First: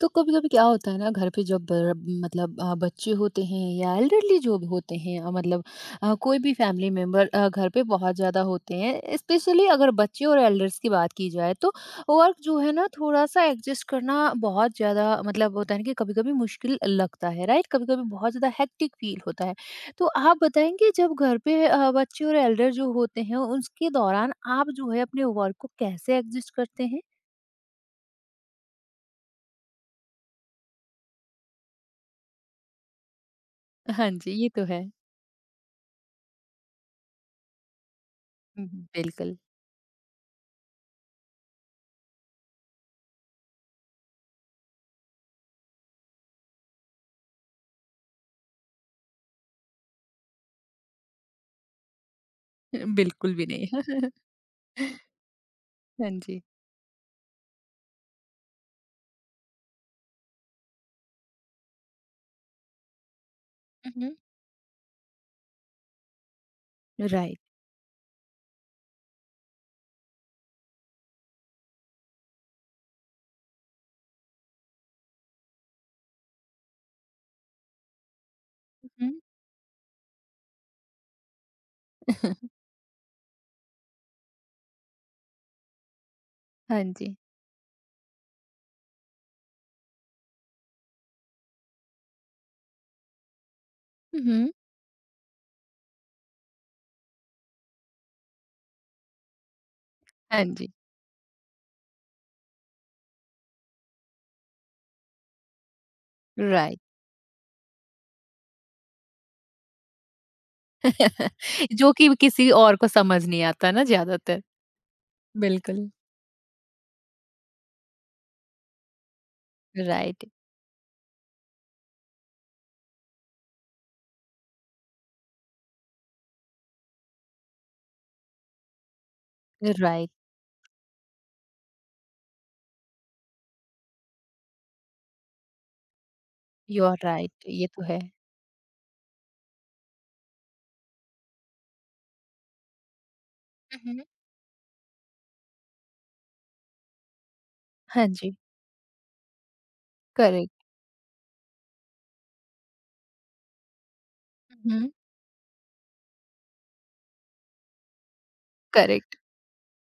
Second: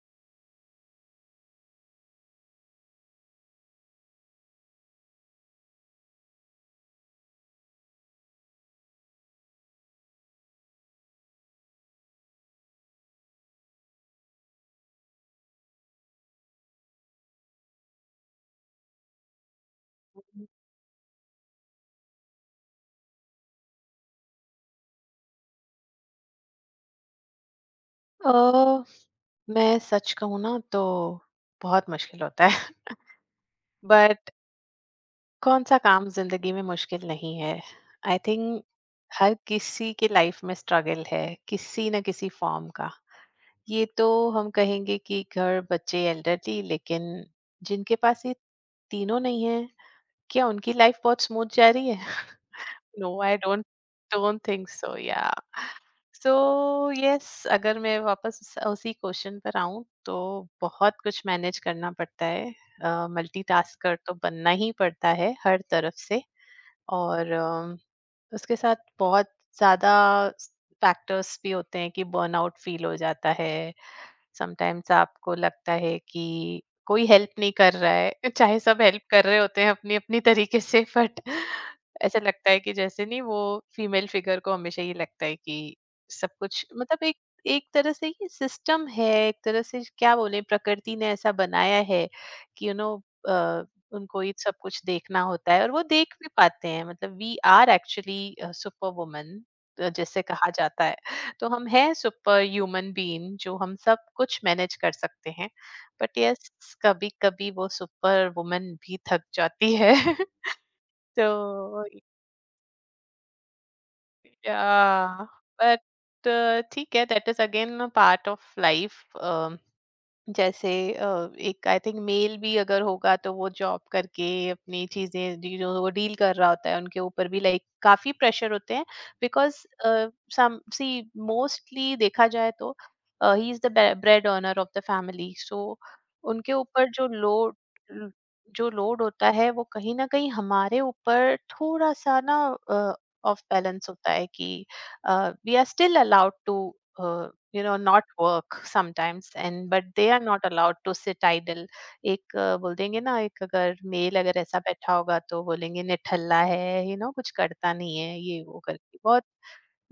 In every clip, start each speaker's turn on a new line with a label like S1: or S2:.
S1: तो कभी-कभी क्या होता है ना घर पे जब मतलब बच्चे होते हैं या एल्डरली जो भी होते हैं मतलब कोई भी फैमिली मेंबर घर पे बहुत ज़्यादा होते हैं। स्पेशली अगर बच्चे और एल्डर्स की बात की जाए तो वर्क जो है ना थोड़ा सा एडजस्ट करना बहुत ज़्यादा मतलब होता है ना कि कभी-कभी मुश्किल लगता है, राइट? कभी-कभी बहुत ज़्यादा हेक्टिक फील होता है। तो आप बताएंगे जब घर पे बच्चे और एल्डर जो होते हैं उसके दौरान आप जो है अपने वर्क को कैसे एडजस्ट करते हैं?
S2: अ, मैं सच कहूँ ना तो बहुत मुश्किल होता है
S1: हाँ जी,
S2: बट
S1: ये तो है।
S2: कौन सा काम जिंदगी में मुश्किल नहीं है? आई थिंक हर
S1: बिल्कुल।
S2: किसी की लाइफ में स्ट्रगल है, किसी न किसी फॉर्म का। ये तो हम कहेंगे कि घर, बच्चे, एल्डरली, लेकिन जिनके पास ये तीनों नहीं है, क्या उनकी लाइफ बहुत स्मूथ जा रही है? नो,
S1: बिल्कुल
S2: आई
S1: भी
S2: डोंट
S1: नहीं।
S2: डोंट थिंक सो, या।
S1: हाँ
S2: सो
S1: जी।
S2: यस, अगर मैं वापस उसी क्वेश्चन पर आऊं तो बहुत कुछ मैनेज करना पड़ता है।
S1: हुँ,
S2: मल्टीटास्कर
S1: हुँ।
S2: तो बनना ही पड़ता है, हर तरफ से। और
S1: राइट।
S2: उसके साथ बहुत ज़्यादा फैक्टर्स भी होते हैं कि बर्नआउट फील हो जाता है। समटाइम्स आपको लगता है कि कोई हेल्प नहीं कर रहा है, चाहे सब हेल्प
S1: हुँ।
S2: कर रहे होते हैं अपनी-अपनी तरीके से, बट ऐसा लगता है कि जैसे नहीं। वो फीमेल फिगर को हमेशा ये लगता है कि सब कुछ,
S1: हाँ
S2: मतलब
S1: जी।
S2: एक, एक तरह से ये सिस्टम है, एक तरह से क्या बोलें, प्रकृति ने ऐसा बनाया है कि यू नो, अ,
S1: हुँ,
S2: उनको ये
S1: हुँ।
S2: सब कुछ देखना होता है और वो देख भी पाते हैं, मतलब we are actually super woman, जैसे
S1: हाँ
S2: कहा
S1: जी,
S2: जाता है। तो हम हैं सुपर ह्यूमन बीइंग, जो हम सब कुछ मैनेज कर सकते हैं। But yes,
S1: right.
S2: कभी कभी वो सुपर वुमन भी थक जाती है तो
S1: जो कि किसी और को समझ नहीं आता ना ज़्यादातर।
S2: या
S1: बिल्कुल।
S2: बट ठीक है, that is again part of life.
S1: Right,
S2: जैसे एक, आई थिंक मेल भी अगर होगा तो वो जॉब करके अपनी चीजें जो वो डील कर रहा होता है, उनके ऊपर भी लाइक काफी प्रेशर होते हैं, बिकॉज
S1: राइट,
S2: सम सी मोस्टली देखा जाए तो he is the bread earner of the family. So उनके
S1: यू
S2: ऊपर
S1: आर
S2: जो
S1: राइट,
S2: लोड,
S1: ये तो है।
S2: जो लोड होता है वो कहीं ना कहीं हमारे ऊपर थोड़ा सा ना ऑफ
S1: हुँ,
S2: बैलेंस
S1: हुँ।
S2: होता है कि we are still allowed to you know
S1: हाँ
S2: not
S1: जी,
S2: work sometimes and but they are not
S1: correct,
S2: allowed to sit idle. एक बोल देंगे ना, एक अगर मेल अगर ऐसा
S1: हुँ, हुँ।
S2: बैठा होगा तो बोलेंगे निठल्ला है, यू नो कुछ करता नहीं है, ये वो करके
S1: करेक्ट।
S2: बहुत,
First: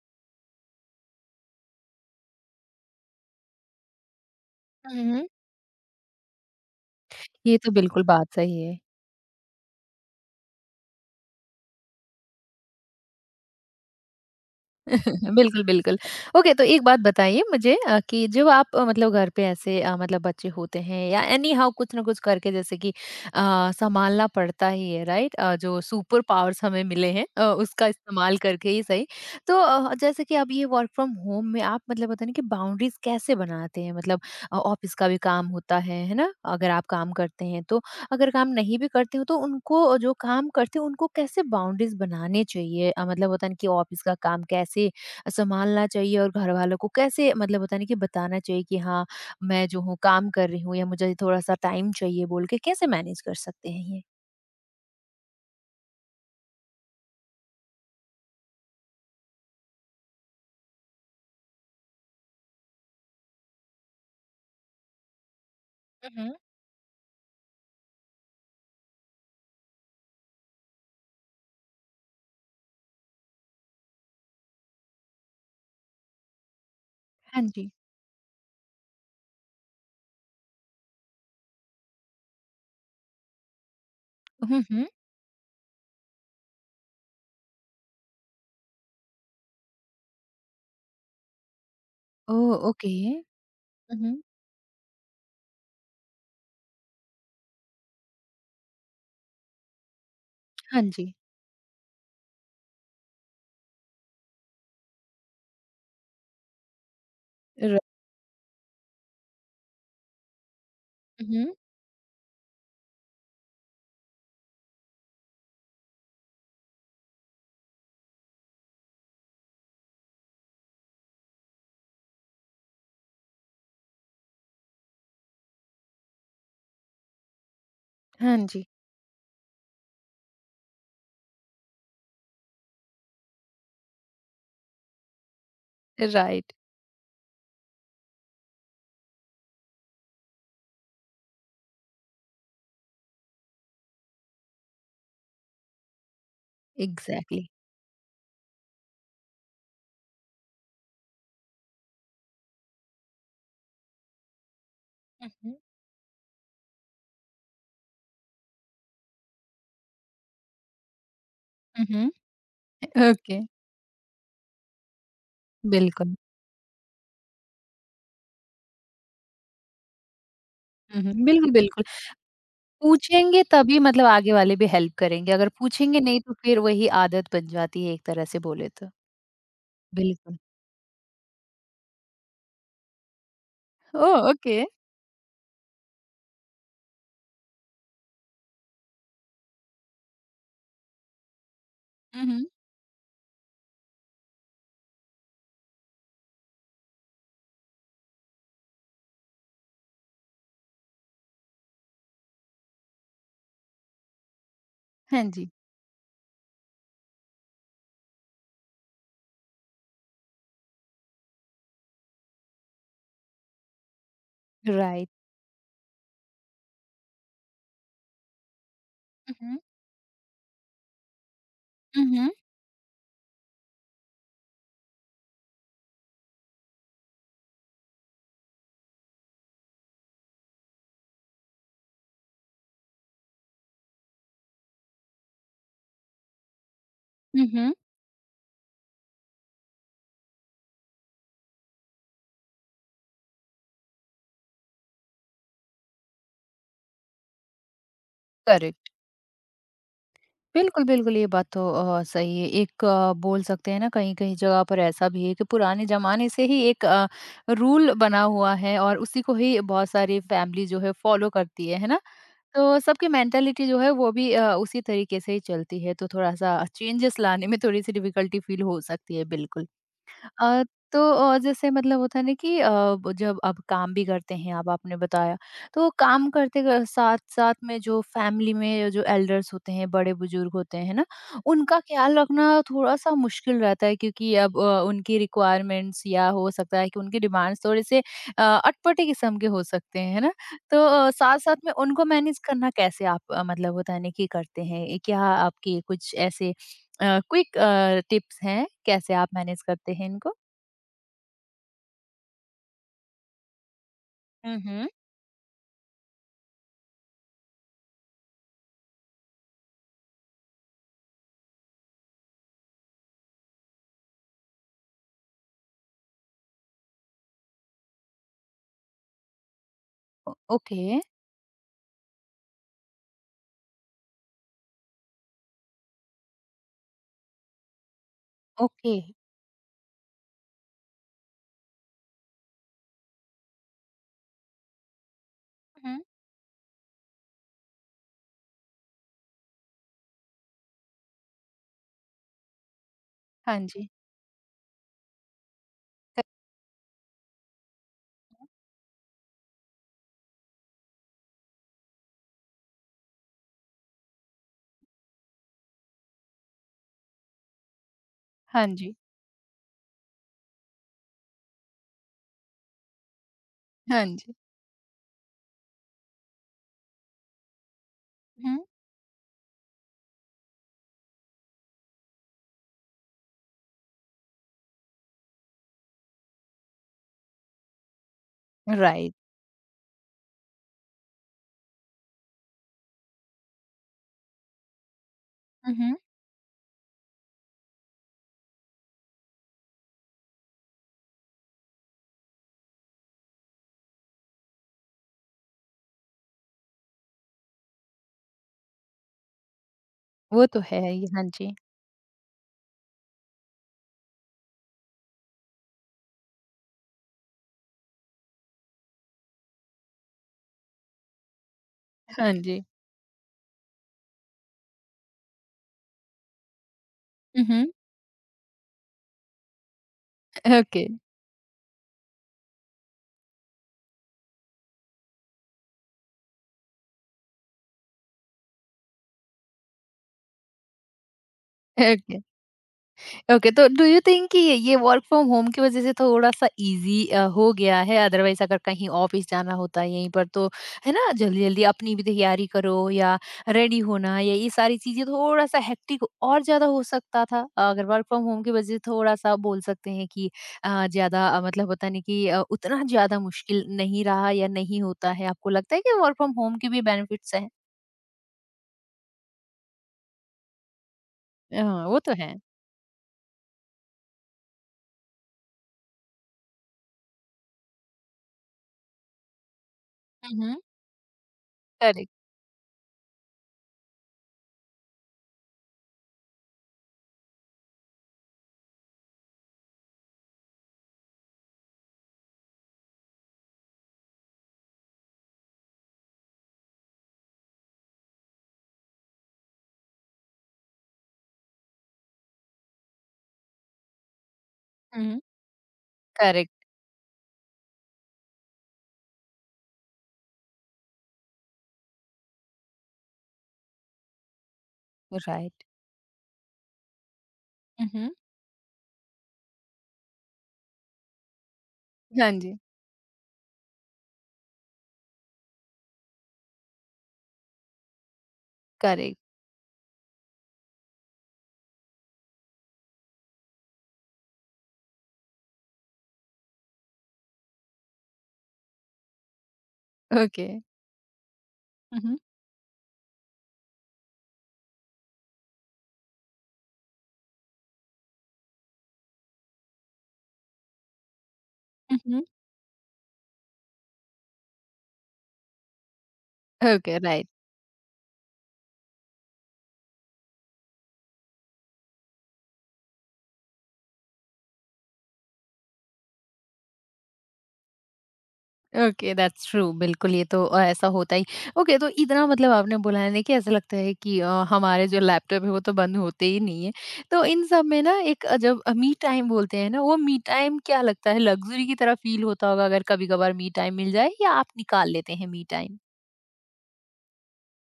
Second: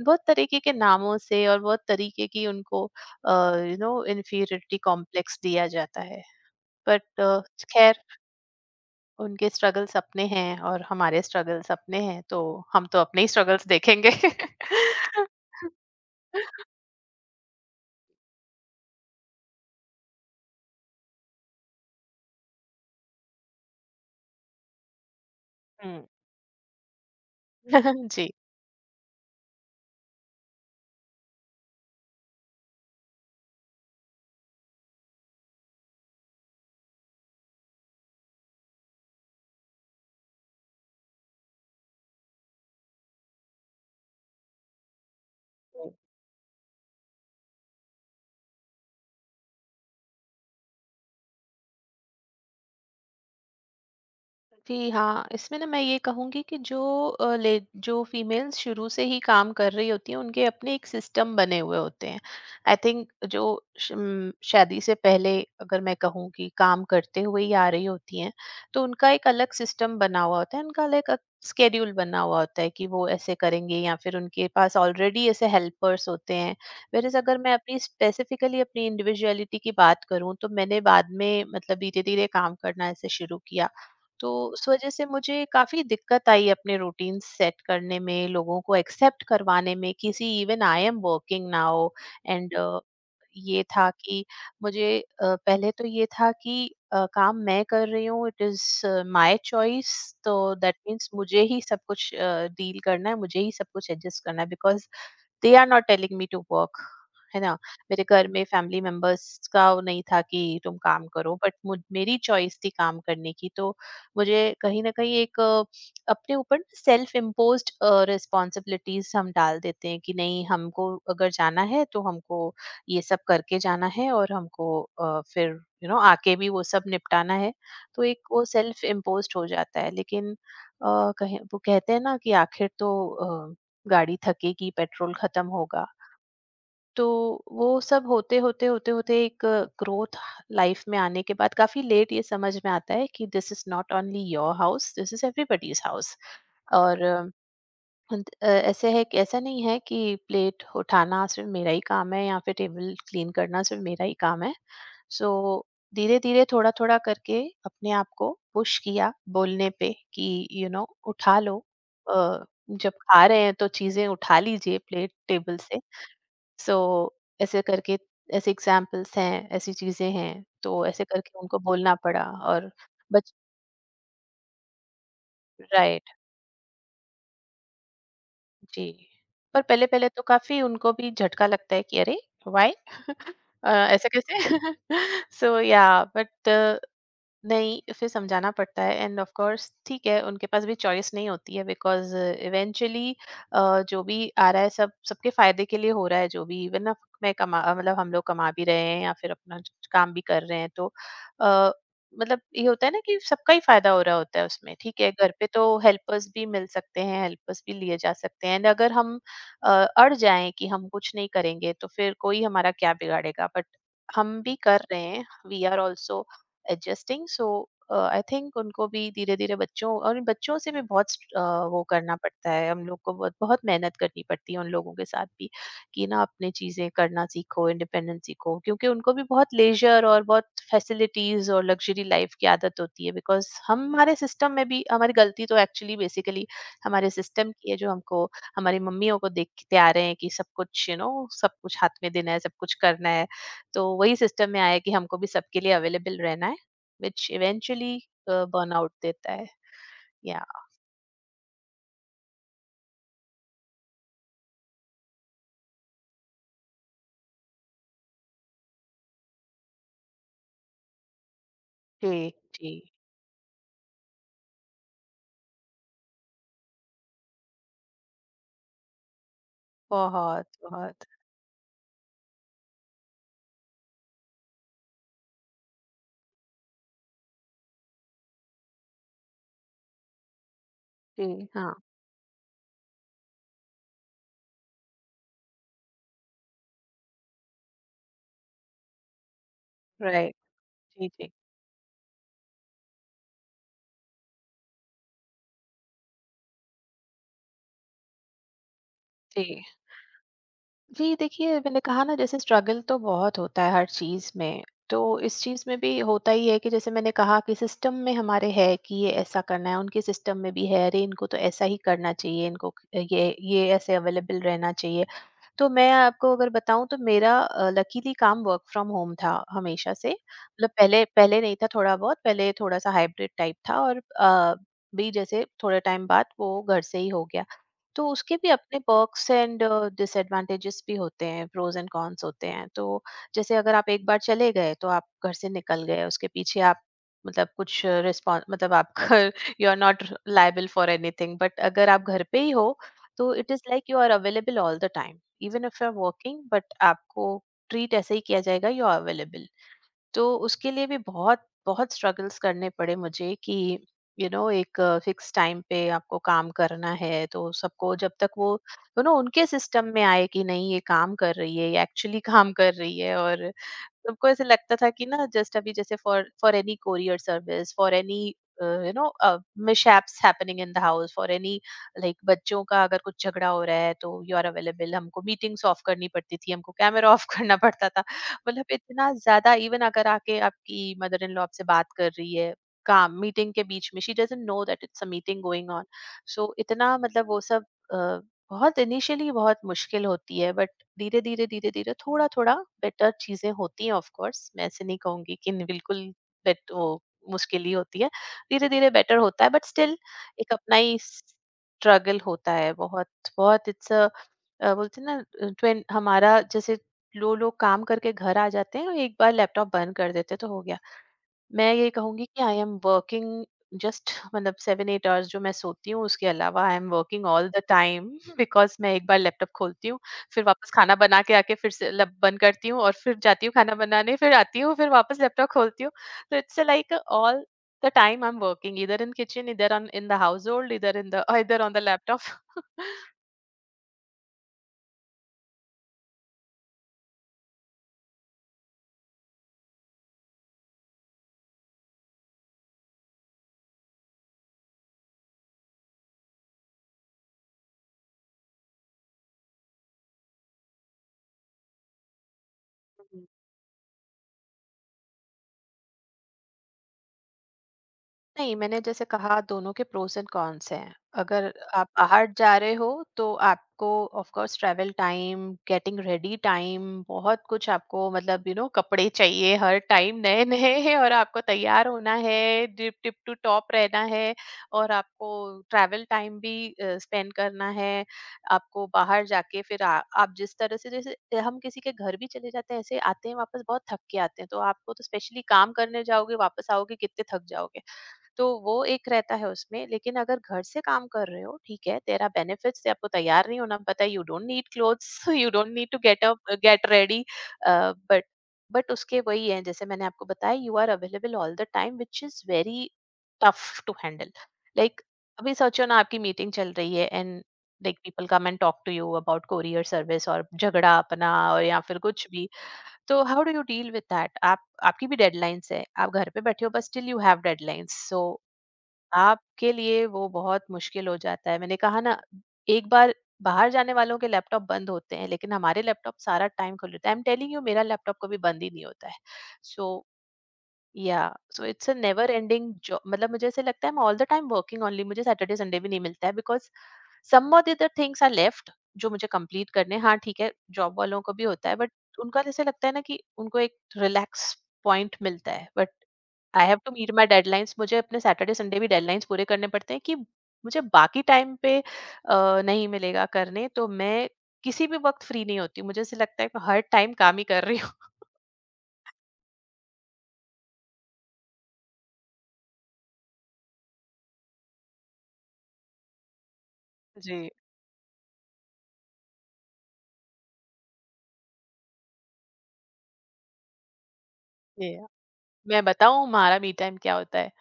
S2: बहुत तरीके के नामों से और बहुत तरीके की उनको यू नो इन्फीरियरिटी
S1: हुँ, हुँ।
S2: कॉम्प्लेक्स दिया जाता है। बट
S1: ये तो
S2: खैर,
S1: बिल्कुल बात सही है।
S2: उनके स्ट्रगल्स अपने हैं और हमारे स्ट्रगल्स अपने हैं, तो हम तो अपने ही स्ट्रगल्स देखेंगे
S1: बिल्कुल, बिल्कुल। ओके, तो एक बात बताइए मुझे कि जब आप मतलब घर पे ऐसे मतलब बच्चे होते हैं या एनी हाउ कुछ ना कुछ करके जैसे कि सँभालना पड़ता ही है, राइट? जो
S2: うん
S1: सुपर पावर्स हमें मिले हैं उसका
S2: जी।
S1: इस्तेमाल करके ही सही। तो जैसे कि अब ये वर्क फ्रॉम होम में आप मतलब होता है ना कि बाउंड्रीज़ कैसे बनाते हैं? मतलब ऑफ़िस का भी काम होता है ना? अगर आप काम करते हैं तो। अगर काम नहीं भी करते हो तो उनको जो काम करते हैं, उनको कैसे बाउंड्रीज़ बनाने चाहिए? मतलब होता है ना कि ऑफ़िस का काम कैसे संभालना चाहिए और घर वालों को कैसे मतलब होता है ना कि बताना चाहिए कि हाँ मैं जो हूँ काम कर रही हूँ, या मुझे थोड़ा सा टाइम चाहिए बोल के कैसे मैनेज कर सकते हैं ये?
S2: जी हाँ, इसमें ना मैं ये कहूँगी कि जो अ, ले जो फीमेल्स शुरू से ही काम कर रही होती हैं, उनके अपने एक सिस्टम बने हुए होते हैं। आई थिंक जो शादी से पहले अगर मैं कहूँ
S1: मम्।
S2: कि काम करते हुए ही आ रही होती हैं, तो उनका एक अलग सिस्टम बना हुआ होता है, उनका अलग स्केड्यूल बना हुआ होता है कि वो ऐसे करेंगे, या फिर उनके पास ऑलरेडी ऐसे हेल्पर्स होते हैं। व्हेयरएज़ अगर
S1: हाँ
S2: मैं
S1: जी।
S2: अपनी, स्पेसिफिकली अपनी इंडिविजुअलिटी की बात करूँ, तो मैंने बाद में मतलब धीरे-धीरे काम करना ऐसे शुरू किया। तो उस
S1: हम्म।
S2: वजह से मुझे काफी दिक्कत आई अपने रूटीन सेट करने में, लोगों को एक्सेप्ट करवाने में, किसी, even I am working now,
S1: oh
S2: and
S1: okay.
S2: ये था
S1: मम्।
S2: कि मुझे पहले तो ये था कि काम मैं कर रही हूँ, इट इज माय चॉइस, तो दैट
S1: हाँ
S2: मीन्स
S1: जी।
S2: मुझे ही सब कुछ डील करना है, मुझे ही सब कुछ एडजस्ट करना है, because they are not telling me to work, है ना।
S1: र-
S2: मेरे घर में फैमिली मेंबर्स का वो नहीं था कि तुम काम करो,
S1: मम्।
S2: बट मुझ मेरी चॉइस थी काम करने की, तो मुझे कहीं ना कहीं एक अपने ऊपर सेल्फ इम्पोज्ड रिस्पॉन्सिबिलिटीज हम डाल देते हैं कि नहीं, हमको अगर जाना है तो हमको ये सब करके जाना है, और हमको फिर यू नो आके भी वो सब निपटाना है। तो एक
S1: हाँ
S2: वो
S1: जी।
S2: सेल्फ इम्पोज्ड हो जाता है, लेकिन कहीं वो कहते हैं ना कि आखिर तो गाड़ी थकेगी, पेट्रोल खत्म होगा।
S1: राइट।
S2: तो वो सब होते होते होते होते एक ग्रोथ लाइफ में आने के बाद काफी लेट ये समझ में आता है कि this is not only your house, this is everybody's house. और
S1: एग्जैक्टली।
S2: ऐसे है कि ऐसा नहीं है कि प्लेट उठाना सिर्फ मेरा ही काम है, या फिर टेबल क्लीन करना सिर्फ मेरा ही काम है। सो
S1: मम्,
S2: धीरे धीरे, थोड़ा थोड़ा करके अपने आप को पुश किया, बोलने पे कि यू नो, उठा लो,
S1: मम्।
S2: अ, जब खा
S1: ओके।
S2: रहे हैं तो चीजें उठा लीजिए, प्लेट टेबल से।
S1: बिल्कुल।
S2: सो ऐसे करके, ऐसे एग्जाम्पल्स हैं, ऐसी चीजें हैं, तो ऐसे
S1: मम्।
S2: करके
S1: बिल्कुल,
S2: उनको
S1: बिल्कुल।
S2: बोलना पड़ा। और बच
S1: पूछेंगे तभी मतलब आगे वाले भी हेल्प करेंगे, अगर पूछेंगे
S2: राइट।
S1: नहीं तो फिर वही आदत बन जाती है एक तरह से बोले तो।
S2: जी, पर पहले-पहले तो
S1: बिल्कुल।
S2: काफ़ी उनको भी झटका लगता है कि अरे! व्हाई?
S1: ओ
S2: ऐसे
S1: ओके।
S2: कैसे? सो या बट नहीं, फिर समझाना पड़ता है, एंड ऑफ कोर्स ठीक है, उनके पास भी चॉइस नहीं होती है, बिकॉज़ इवेंचुअली जो भी आ रहा है सब सबके फ़ायदे के लिए हो रहा है, जो भी, इवन ना मैं मतलब हम लोग कमा भी रहे हैं या फिर अपना काम भी कर रहे हैं, तो अ, मतलब ये होता है ना कि सबका ही फ़ायदा हो रहा होता है उसमें, ठीक है?
S1: हाँ
S2: घर पे
S1: जी।
S2: तो हेल्पर्स भी मिल सकते हैं, हेल्पर्स भी लिए जा सकते हैं, एंड अगर हम अ, अड़ जाएँ कि हम कुछ नहीं करेंगे तो फिर कोई हमारा क्या बिगाड़ेगा? बट हम भी कर रहे
S1: राइट।
S2: हैं, we are also adjusting. So I think उनको भी
S1: हुँ,
S2: धीरे धीरे,
S1: हुँ।
S2: बच्चों, और इन बच्चों से भी बहुत वो
S1: हुँ,
S2: करना
S1: हुँ।
S2: पड़ता है, हम लोग को बहुत बहुत मेहनत करनी पड़ती है उन लोगों के साथ भी कि ना अपनी चीजें करना सीखो, इंडिपेंडेंस सीखो, क्योंकि उनको भी बहुत लेजर और बहुत फैसिलिटीज और लग्जरी लाइफ की आदत होती है, बिकॉज हम, हमारे सिस्टम में भी, हमारी गलती तो एक्चुअली बेसिकली हमारे सिस्टम की
S1: हुँ।
S2: है, जो हमको, हमारी मम्मियों को देखते आ रहे हैं कि सब कुछ यू नो सब कुछ हाथ में देना है, सब कुछ करना है। तो वही सिस्टम में आया कि हमको भी सबके लिए अवेलेबल रहना है, व्हिच इवेंचुअली
S1: करेक्ट।
S2: बर्नआउट देता है। या।
S1: बिल्कुल, बिल्कुल ये बात तो सही है। एक बोल सकते हैं ना कहीं-कहीं जगह पर ऐसा भी है कि पुराने ज़माने से ही एक रूल बना हुआ है और उसी को ही बहुत सारी फैमिली जो है फ़ॉलो करती है ना?
S2: जी। जी,
S1: तो सबकी मेंटालिटी जो है वो भी उसी तरीके से ही चलती है, तो थोड़ा-सा चेंजेस लाने में थोड़ी-सी डिफ़िकल्टी फ़ील हो सकती है, बिल्कुल।
S2: बहुत,
S1: अ, तो
S2: बहुत।
S1: जैसे मतलब होता है ना कि जब आप काम भी करते हैं, आप आपने बताया, तो काम करते साथ साथ में जो फैमिली में जो एल्डर्स होते हैं बड़े बुजुर्ग होते हैं ना
S2: जी। हाँ।
S1: उनका ख्याल रखना थोड़ा सा मुश्किल रहता है क्योंकि अब उनकी रिक्वायरमेंट्स या हो सकता है कि उनके डिमांड्स थोड़े से अटपटे किस्म के हो सकते हैं, है ना?
S2: राइट।
S1: तो
S2: जी, जी,
S1: साथ साथ में उनको मैनेज करना कैसे आप मतलब होता है ना कि करते हैं ये, क्या आपके कुछ ऐसे क्विक टिप्स हैं कैसे आप मैनेज
S2: जी।
S1: करते हैं इनको?
S2: जी, देखिए मैंने कहा ना जैसे स्ट्रगल तो बहुत होता है हर चीज़
S1: हुँ,
S2: में,
S1: हुँ।
S2: तो इस चीज़ में भी होता ही है, कि जैसे मैंने कहा कि सिस्टम में हमारे है कि ये ऐसा करना है, उनके सिस्टम में भी है, अरे इनको तो ऐसा ही करना चाहिए, इनको ये ऐसे अवेलेबल रहना चाहिए। तो मैं आपको अगर बताऊँ तो मेरा लकीली काम वर्क फ्रॉम होम था हमेशा से,
S1: ओ
S2: मतलब
S1: ओके,
S2: पहले पहले नहीं था, थोड़ा बहुत पहले थोड़ा सा हाइब्रिड टाइप था, और भी जैसे थोड़े टाइम बाद वो घर से ही हो गया। तो उसके भी अपने
S1: ओके।
S2: पर्क्स एंड डिसएडवांटेजेस भी होते हैं, प्रोज एंड कॉन्स होते हैं। तो जैसे अगर आप एक बार चले गए, तो आप घर से निकल
S1: हुँ।
S2: गए, उसके पीछे आप, मतलब कुछ रिस्पॉन्स, मतलब आप you are not liable for anything, but अगर आप घर पे ही हो तो इट
S1: हाँ
S2: इज
S1: जी।
S2: Like you are available all the time, even if you are
S1: त
S2: वर्किंग, बट आपको ट्रीट ऐसे ही किया जाएगा, यू आर अवेलेबल। तो उसके लिए भी बहुत बहुत स्ट्रगल्स करने पड़े मुझे कि यू you नो know, एक फिक्स टाइम पे आपको काम करना है, तो सबको जब तक वो यू
S1: हाँ जी,
S2: you नो know, उनके सिस्टम में आए कि नहीं ये काम कर रही है, ये एक्चुअली काम कर रही है। और
S1: हाँ
S2: सबको
S1: जी।
S2: ऐसे लगता था कि ना जस्ट अभी जैसे for for any courier service, for any
S1: हुँ।
S2: You know mishaps happening in the house, for any like बच्चों का अगर कुछ झगड़ा हो रहा है तो यू आर अवेलेबल। हमको मीटिंग्स ऑफ करनी पड़ती थी, हमको कैमरा ऑफ करना पड़ता था, मतलब इतना
S1: राइट।
S2: ज्यादा, इवन अगर आके आपकी मदर इन लॉ आपसे बात कर रही है काम मीटिंग के बीच में, she doesn't know that it's a meeting going
S1: हुँ,
S2: ऑन।
S1: हुँ।
S2: सो इतना, मतलब वो सब अ, बहुत इनिशियली बहुत मुश्किल होती है, बट धीरे धीरे धीरे धीरे, थोड़ा थोड़ा बेटर चीजें होती हैं, ऑफ कोर्स मैं ऐसे नहीं कहूंगी कि बिल्कुल। बेट वो मुश्किल ही होती है, धीरे धीरे बेटर होता है बट स्टिल,
S1: वो
S2: एक
S1: तो
S2: अपना
S1: है
S2: ही
S1: ही। हाँ जी,
S2: स्ट्रगल होता है, बहुत बहुत इट्स अ, बोलते हैं ना ट्वेन हमारा जैसे, लो लोग काम करके घर आ जाते हैं और एक बार लैपटॉप बंद कर देते हैं, तो हो गया। मैं ये कहूँगी
S1: हाँ
S2: कि आई
S1: जी।
S2: एम वर्किंग जस्ट, मतलब 7 8 आवर्स जो मैं सोती हूँ उसके अलावा आई एम वर्किंग
S1: हुँ,
S2: ऑल द
S1: हुँ।
S2: टाइम, बिकॉज़ मैं एक बार लैपटॉप खोलती हूँ, फिर वापस
S1: ओके,
S2: खाना बना के आके फिर से लब बंद करती हूँ और फिर जाती हूँ खाना बनाने, फिर आती हूँ, फिर वापस लैपटॉप खोलती हूँ। तो it's like all the time I am working, either in kitchen, either on in the household, either in the either on the
S1: okay.
S2: Laptop.
S1: Okay, तो डू यू थिंक कि ये वर्क फ्रॉम होम की वजह से थोड़ा सा easy हो गया है? अदरवाइज अगर कहीं ऑफिस जाना होता है यहीं पर तो है ना जल्दी जल्दी अपनी भी तैयारी करो या रेडी होना या ये सारी चीजें थोड़ा सा हेक्टिक और ज्यादा हो सकता था। अगर वर्क फ्रॉम होम की वजह से थोड़ा सा बोल सकते हैं कि ज्यादा मतलब होता नहीं कि उतना ज्यादा मुश्किल नहीं रहा या नहीं होता है, आपको लगता है कि वर्क फ्रॉम होम के भी बेनिफिट्स हैं?
S2: नहीं, मैंने जैसे कहा दोनों के प्रोस एंड कॉन्स हैं। अगर
S1: हाँ,
S2: आप
S1: वो तो
S2: बाहर
S1: है।
S2: जा रहे हो तो आपको of course travel time, getting ready time, बहुत कुछ आपको मतलब यू नो कपड़े चाहिए हर टाइम
S1: हम्म।
S2: नए-नए हैं और आपको तैयार
S1: करेक्ट।
S2: होना है, टिप टिप टू टॉप रहना है। और आपको ट्रैवल टाइम भी स्पेंड करना है। आपको बाहर जाके फिर आप जिस तरह से जैसे हम किसी के घर भी चले जाते हैं ऐसे आते हैं, वापस बहुत थक के आते हैं। तो आपको तो स्पेशली काम करने जाओगे, वापस आओगे कितने थक जाओगे। तो वो एक रहता है उसमें, लेकिन अगर घर से काम कर रहे हो, ठीक है तेरा बेनिफिट्स से आपको तैयार नहीं होना पता, you don't need clothes,
S1: hmm.
S2: You don't need to get
S1: correct.
S2: Up, get ready. But but उसके वही है, जैसे मैंने आपको बताया you are available all the time which is very tough to handle. Like अभी
S1: राइट।
S2: सोचो ना, आपकी मीटिंग चल रही है and like
S1: hmm.
S2: People come and talk to you about courier service और झगड़ा अपना और या फिर कुछ
S1: हाँ
S2: भी।
S1: जी,
S2: तो how do you deal with that. आप आपकी भी डेडलाइंस है, आप घर पे बैठे हो but still you have deadlines. So
S1: correct,
S2: आपके लिए वो बहुत मुश्किल हो जाता है। मैंने कहा ना, एक बार बाहर जाने वालों के लैपटॉप बंद होते हैं, लेकिन हमारे लैपटॉप सारा टाइम खुले होते हैं। आई एम टेलिंग यू, मेरा लैपटॉप कभी बंद ही नहीं होता है। So
S1: okay.
S2: या सो इट्स अ
S1: हुँ, हुँ।
S2: Never ending job. मतलब मुझे ऐसे लगता है मैं all the time working only, मुझे सैटरडे संडे भी नहीं मिलता है because some of the other things are left जो मुझे कंप्लीट करने हैं। हाँ, ठीक है, जॉब वालों को भी होता है बट
S1: हुँ, हुँ।
S2: उनका जैसे लगता है ना कि उनको एक रिलैक्स पॉइंट मिलता है। But I have to
S1: okay,
S2: meet
S1: right.
S2: My deadlines, मुझे अपने सैटरडे संडे भी डेडलाइंस पूरे करने पड़ते हैं कि मुझे बाकी टाइम पे नहीं मिलेगा करने, तो मैं किसी भी वक्त फ्री नहीं होती। मुझे ऐसे लगता है कि हर टाइम काम ही कर रही हूँ।
S1: ओके, दैट्स ट्रू बिल्कुल, ये तो ऐसा होता ही। ओके, तो इतना मतलब आपने बोला है ना कि ऐसा लगता है कि हमारे जो लैपटॉप है वो तो बंद होते ही नहीं है। तो
S2: जी।
S1: इन सब में ना एक जब मी टाइम बोलते हैं ना वो मी टाइम क्या लगता है, लग्ज़री की तरह फ़ील होता होगा अगर कभी-कभार मी टाइम मिल जाए, या आप
S2: जी,
S1: निकाल लेते हैं मी टाइम?
S2: मैं बताऊँ हमारा मी टाइम क्या होता है।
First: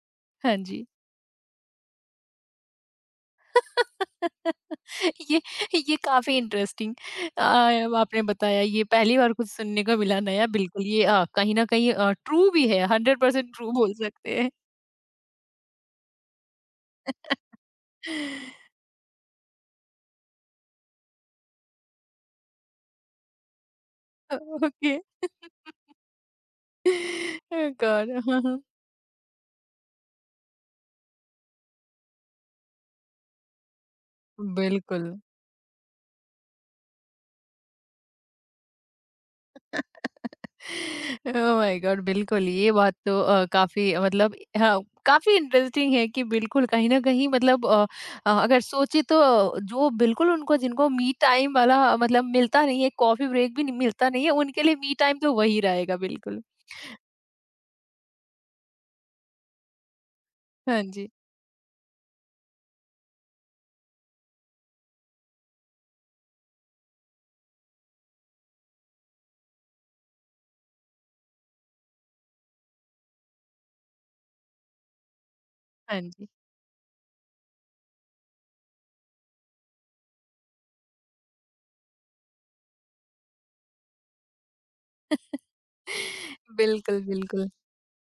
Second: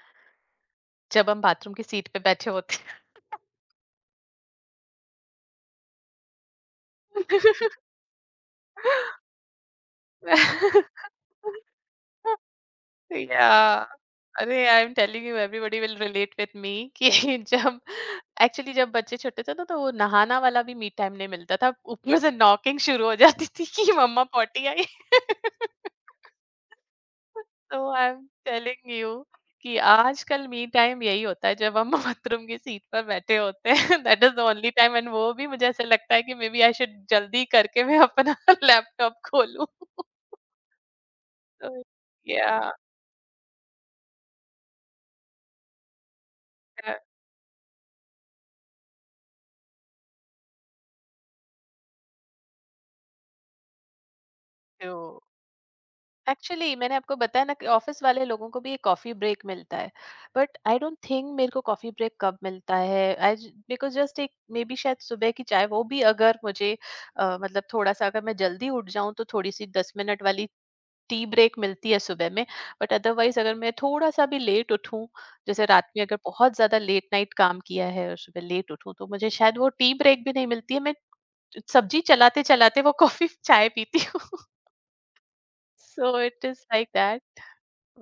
S1: हाँ जी।
S2: जब हम बाथरूम की सीट पे बैठे होते हैं
S1: ये ये काफ़ी इंटरेस्टिंग अ, आपने बताया, ये पहली बार कुछ सुनने को मिला नया।
S2: मैं-
S1: बिल्कुल ये कहीं न कहीं ट्रू भी है,
S2: या
S1: 100% ट्रू बोल सकते हैं।
S2: अरे I am telling you everybody will relate with me कि जब एक्चुअली जब बच्चे छोटे थे ना, तो वो नहाना वाला भी मी टाइम नहीं मिलता था, ऊपर से नॉकिंग शुरू हो जाती थी कि मम्मा पॉटी आई।
S1: ओके। ओह
S2: तो आई
S1: गॉड!
S2: एम
S1: हाँ, हाँ।
S2: टेलिंग यू कि आजकल मी टाइम यही होता है जब हम बाथरूम की सीट पर बैठे होते हैं। That is the only time,
S1: बिल्कुल।
S2: एंड वो भी मुझे ऐसा लगता है कि मे बी आई शुड जल्दी करके मैं अपना लैपटॉप खोलूं।
S1: ओह
S2: तो
S1: माय गॉड, बिल्कुल
S2: या
S1: ये बात तो काफी मतलब हाँ, काफी इंटरेस्टिंग है कि बिल्कुल कहीं ना कहीं मतलब अगर सोचे तो जो बिल्कुल उनको जिनको मी टाइम वाला मतलब मिलता नहीं है, कॉफी ब्रेक भी मिलता नहीं है, उनके लिए मी टाइम तो वही रहेगा बिल्कुल।
S2: एक्चुअली मैंने आपको बताया ना कि ऑफिस वाले लोगों को भी एक कॉफी ब्रेक मिलता है, बट आई
S1: हाँ
S2: डोंट
S1: जी।
S2: थिंक मेरे को कॉफी ब्रेक कब मिलता है। आई मेरे को जस्ट एक मे बी शायद सुबह की चाय, वो भी अगर मुझे मतलब थोड़ा सा अगर मैं जल्दी उठ जाऊं तो थोड़ी सी 10 मिनट वाली टी ब्रेक मिलती है सुबह में। बट अदरवाइज अगर मैं थोड़ा सा भी लेट उठूं, जैसे रात
S1: हाँ
S2: में अगर
S1: जी।
S2: बहुत ज्यादा लेट नाइट काम किया है और सुबह लेट उठूं, तो मुझे शायद वो टी ब्रेक भी नहीं मिलती है। मैं सब्जी चलाते चलाते वो कॉफी चाय पीती हूँ। सो इट इज लाइक
S1: बिल्कुल।
S2: दैट।
S1: बिल्कुल।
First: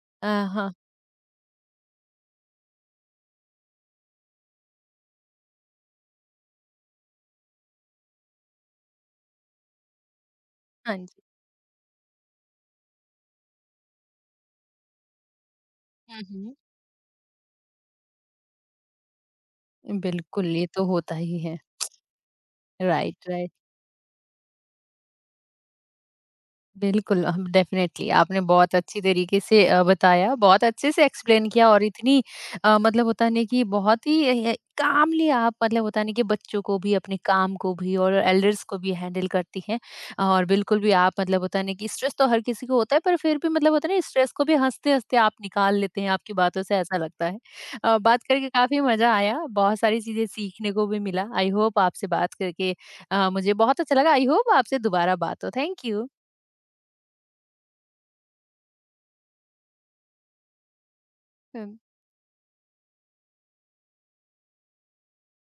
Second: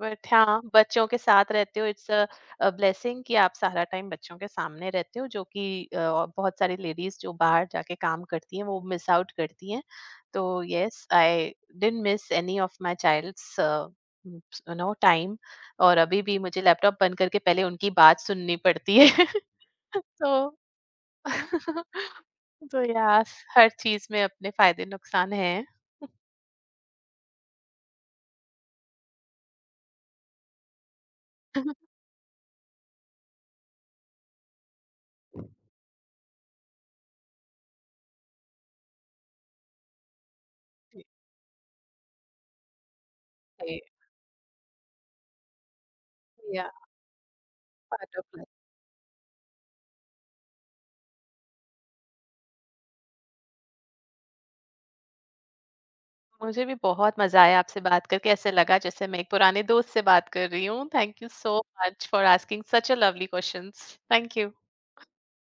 S2: बट हाँ
S1: हाँ।
S2: बच्चों के साथ रहते हो, इट्स अ ब्लेसिंग कि आप सारा टाइम बच्चों के सामने रहते हो, जो कि बहुत सारी लेडीज जो बाहर जाके काम करती हैं वो मिस आउट करती हैं। तो
S1: हाँ
S2: यस
S1: जी।
S2: I didn't miss any of my child's you know time. और अभी भी
S1: हम्म।
S2: मुझे लैपटॉप बंद करके पहले उनकी बात सुननी पड़ती है।
S1: बिल्कुल
S2: तो
S1: ये तो होता ही है।
S2: तो यार,
S1: राइट। राइट।
S2: हर चीज में अपने फायदे नुकसान हैं।
S1: बिल्कुल, हम डेफ़िनेटली आपने बहुत अच्छी तरीके से बताया, बहुत अच्छे से एक्सप्लेन किया, और इतनी मतलब होता है ना कि बहुत ही कामली आप मतलब होता है ना कि बच्चों को भी, अपने काम को भी और एल्डर्स को भी हैंडल करती हैं। और बिल्कुल भी आप मतलब होता है ना कि स्ट्रेस तो हर किसी को होता है, पर फिर भी मतलब होता है ना स्ट्रेस को भी हँसते-हँसते आप निकाल लेते हैं, आपकी बातों
S2: या
S1: से ऐसा लगता है।
S2: पार्ट
S1: बात
S2: ऑफ
S1: करके काफ़ी मज़ा आया, बहुत सारी चीज़ें सीखने को भी मिला। आई होप आपसे बात करके मुझे बहुत अच्छा लगा। आई होप आपसे दोबारा बात हो। Thank you.
S2: मुझे भी बहुत मज़ा आया आपसे बात करके, ऐसे लगा जैसे मैं एक पुराने दोस्त से बात कर रही हूँ। थैंक यू सो
S1: हुँ।
S2: Much for asking such a lovely questions. Thank you.